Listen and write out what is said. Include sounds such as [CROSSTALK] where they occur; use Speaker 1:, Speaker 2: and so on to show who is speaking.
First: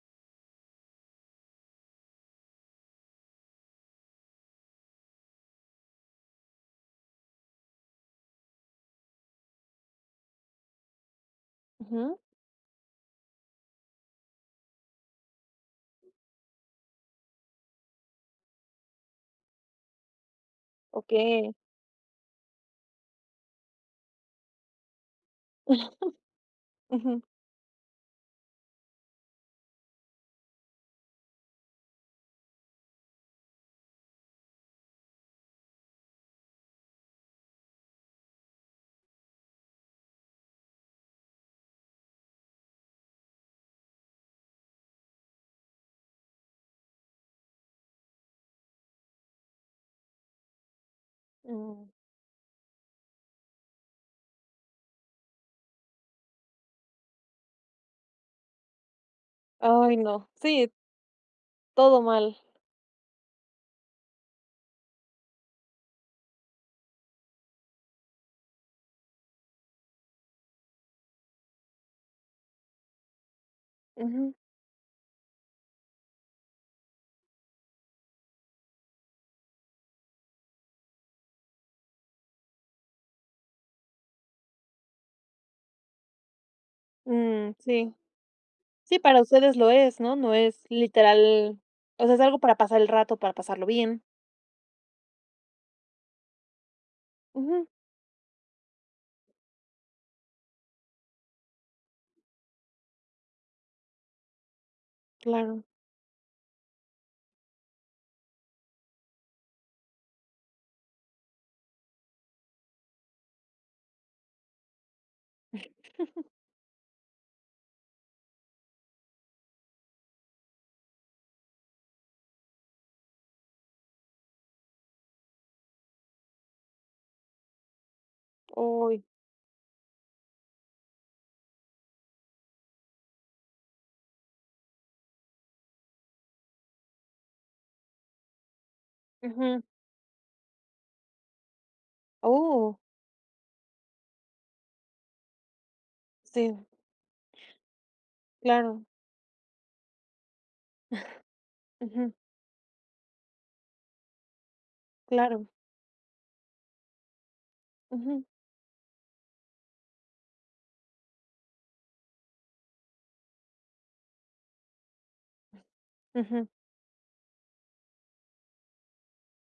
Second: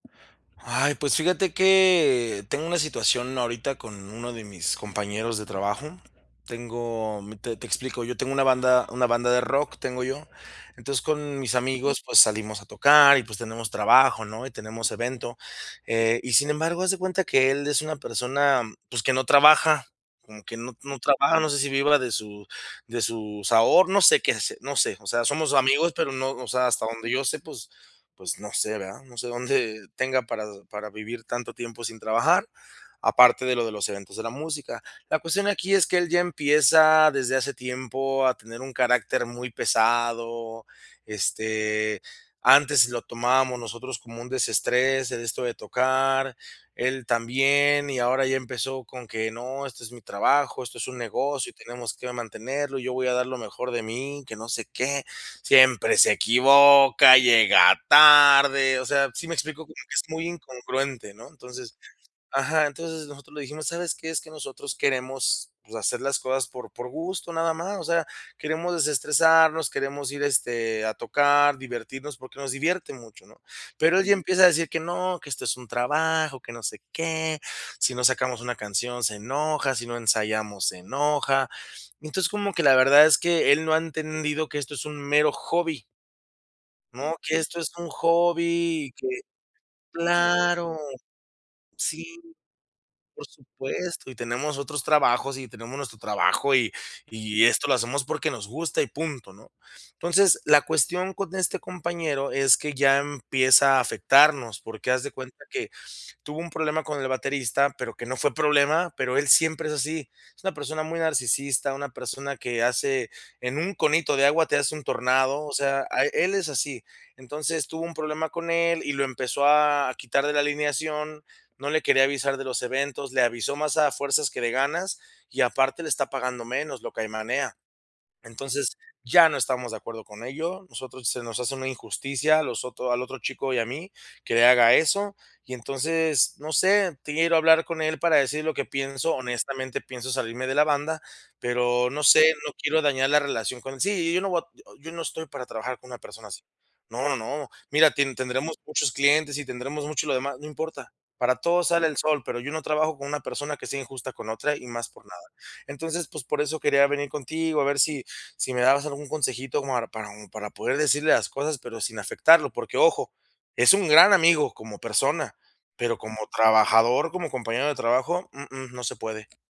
Speaker 1: Ay, pues fíjate que tengo una situación ahorita con uno de mis compañeros de trabajo. Tengo m te te explico. Yo tengo una banda una banda de rock, tengo yo. Entonces, con mis amigos,
Speaker 2: Ujú.
Speaker 1: pues, salimos a tocar y, pues, tenemos trabajo, ¿no? Y tenemos evento. Eh, y sin embargo, haz de cuenta que él es una persona, pues, que no trabaja, como que no no trabaja, no
Speaker 2: Okey.
Speaker 1: sé si viva de su de sus aho no sé qué hace, no sé. O sea, somos amigos, pero no, o sea,
Speaker 2: [CHUCKLES]
Speaker 1: hasta donde
Speaker 2: Ujú.
Speaker 1: yo sé, pues pues, no sé, ¿verdad? No sé dónde tenga para para vivir tanto tiempo sin trabajar, aparte de lo de los eventos de la música. La cuestión aquí es que él ya empieza desde hace tiempo a tener un carácter muy pesado. Este, antes lo tomábamos nosotros como un desestrés, esto de tocar, él también, y ahora ya empezó con que: "No, este es mi trabajo, esto es un negocio y
Speaker 2: Mm.
Speaker 1: tenemos que mantenerlo, yo voy a dar lo mejor de mí, que no sé qué".⁣ Siempre se equivoca, llega tarde, o sea, ¿sí me explico? Como que
Speaker 2: Ay,
Speaker 1: es muy
Speaker 2: no, sí
Speaker 1: incongruente, ¿no? Entonces
Speaker 2: todo mal.
Speaker 1: ajá, entonces nosotros le dijimos: "¿Sabes qué? Es que nosotros queremos, pues, hacer las cosas por por gusto, nada más. O sea, queremos desestresarnos, queremos ir, este, a tocar, divertirnos", porque nos divierte mucho, ¿no? Pero él ya
Speaker 2: Ujú.
Speaker 1: empieza a decir que: "No, que esto es un trabajo, que no sé qué", si no sacamos una canción, se enoja, si no ensayamos se enoja. Entonces, como que la verdad es que él no ha entendido que esto es un mero hobby ¿no? Que
Speaker 2: Mm,
Speaker 1: esto es un
Speaker 2: sí.
Speaker 1: hobby, y
Speaker 2: Sí,
Speaker 1: que
Speaker 2: para ustedes lo es, ¿no? No es,
Speaker 1: claro.
Speaker 2: literal o
Speaker 1: Sí,
Speaker 2: sea, es algo para pasar el rato,
Speaker 1: por
Speaker 2: para pasarlo bien.
Speaker 1: supuesto. Y tenemos otros trabajos, y tenemos nuestro trabajo, y y
Speaker 2: Ujú.
Speaker 1: esto lo hacemos porque nos gusta, y punto, ¿no? Entonces, la cuestión con este compañero es que ya empieza a afectarnos, porque haz de cuenta
Speaker 2: Claro.
Speaker 1: que tuvo un problema con el baterista, pero que no fue problema, pero él siempre es así. Es una persona muy narcisista, una persona que hace en un conito de agua te hace un tornado, o sea, a
Speaker 2: [CHUCKLES]
Speaker 1: él es así. Entonces, tuvo un problema con él, y lo empezó a quitar de la alineación, no le quería avisar de los eventos, le avisó más a fuerzas que de ganas, y, aparte, le está pagando menos, lo caimanea. Entonces,
Speaker 2: Uy.
Speaker 1: ya no estamos de acuerdo con ello, nosotros se nos hace una injusticia a los ot al otro chico y a mí. Que le haga eso, y entonces, no sé, quiero hablar con él para decir lo que pienso.
Speaker 2: Ujú.
Speaker 1: Honestamente, pienso salirme de la banda, pero no sé, no
Speaker 2: ¡Oh!
Speaker 1: quiero dañar la relación con sí, y yo no voy a [UNINTELLIGIBLE] yo no estoy para trabajar con una persona así.
Speaker 2: Sí.
Speaker 1: No, no, no. Mira, tin tendremos
Speaker 2: Claro.
Speaker 1: muchos clientes, y tendremos mucho lo demás, no importa. Para
Speaker 2: [CHUCKLES]
Speaker 1: todo sale el
Speaker 2: Ujú.
Speaker 1: sol, pero yo no trabajo con una persona que sea injusta con otra, y más por nada.
Speaker 2: Claro.
Speaker 1: Entonces, pues, por eso quería venir contigo, a ver si
Speaker 2: Ujú.
Speaker 1: si me dabas algún consejito como para un para poder decirle las cosas, pero sin afectarlo, porque, ojo, es un gran amigo como persona, pero como
Speaker 2: Ujú.
Speaker 1: trabajador, como compañero de trabajo, uh-uh, no se puede.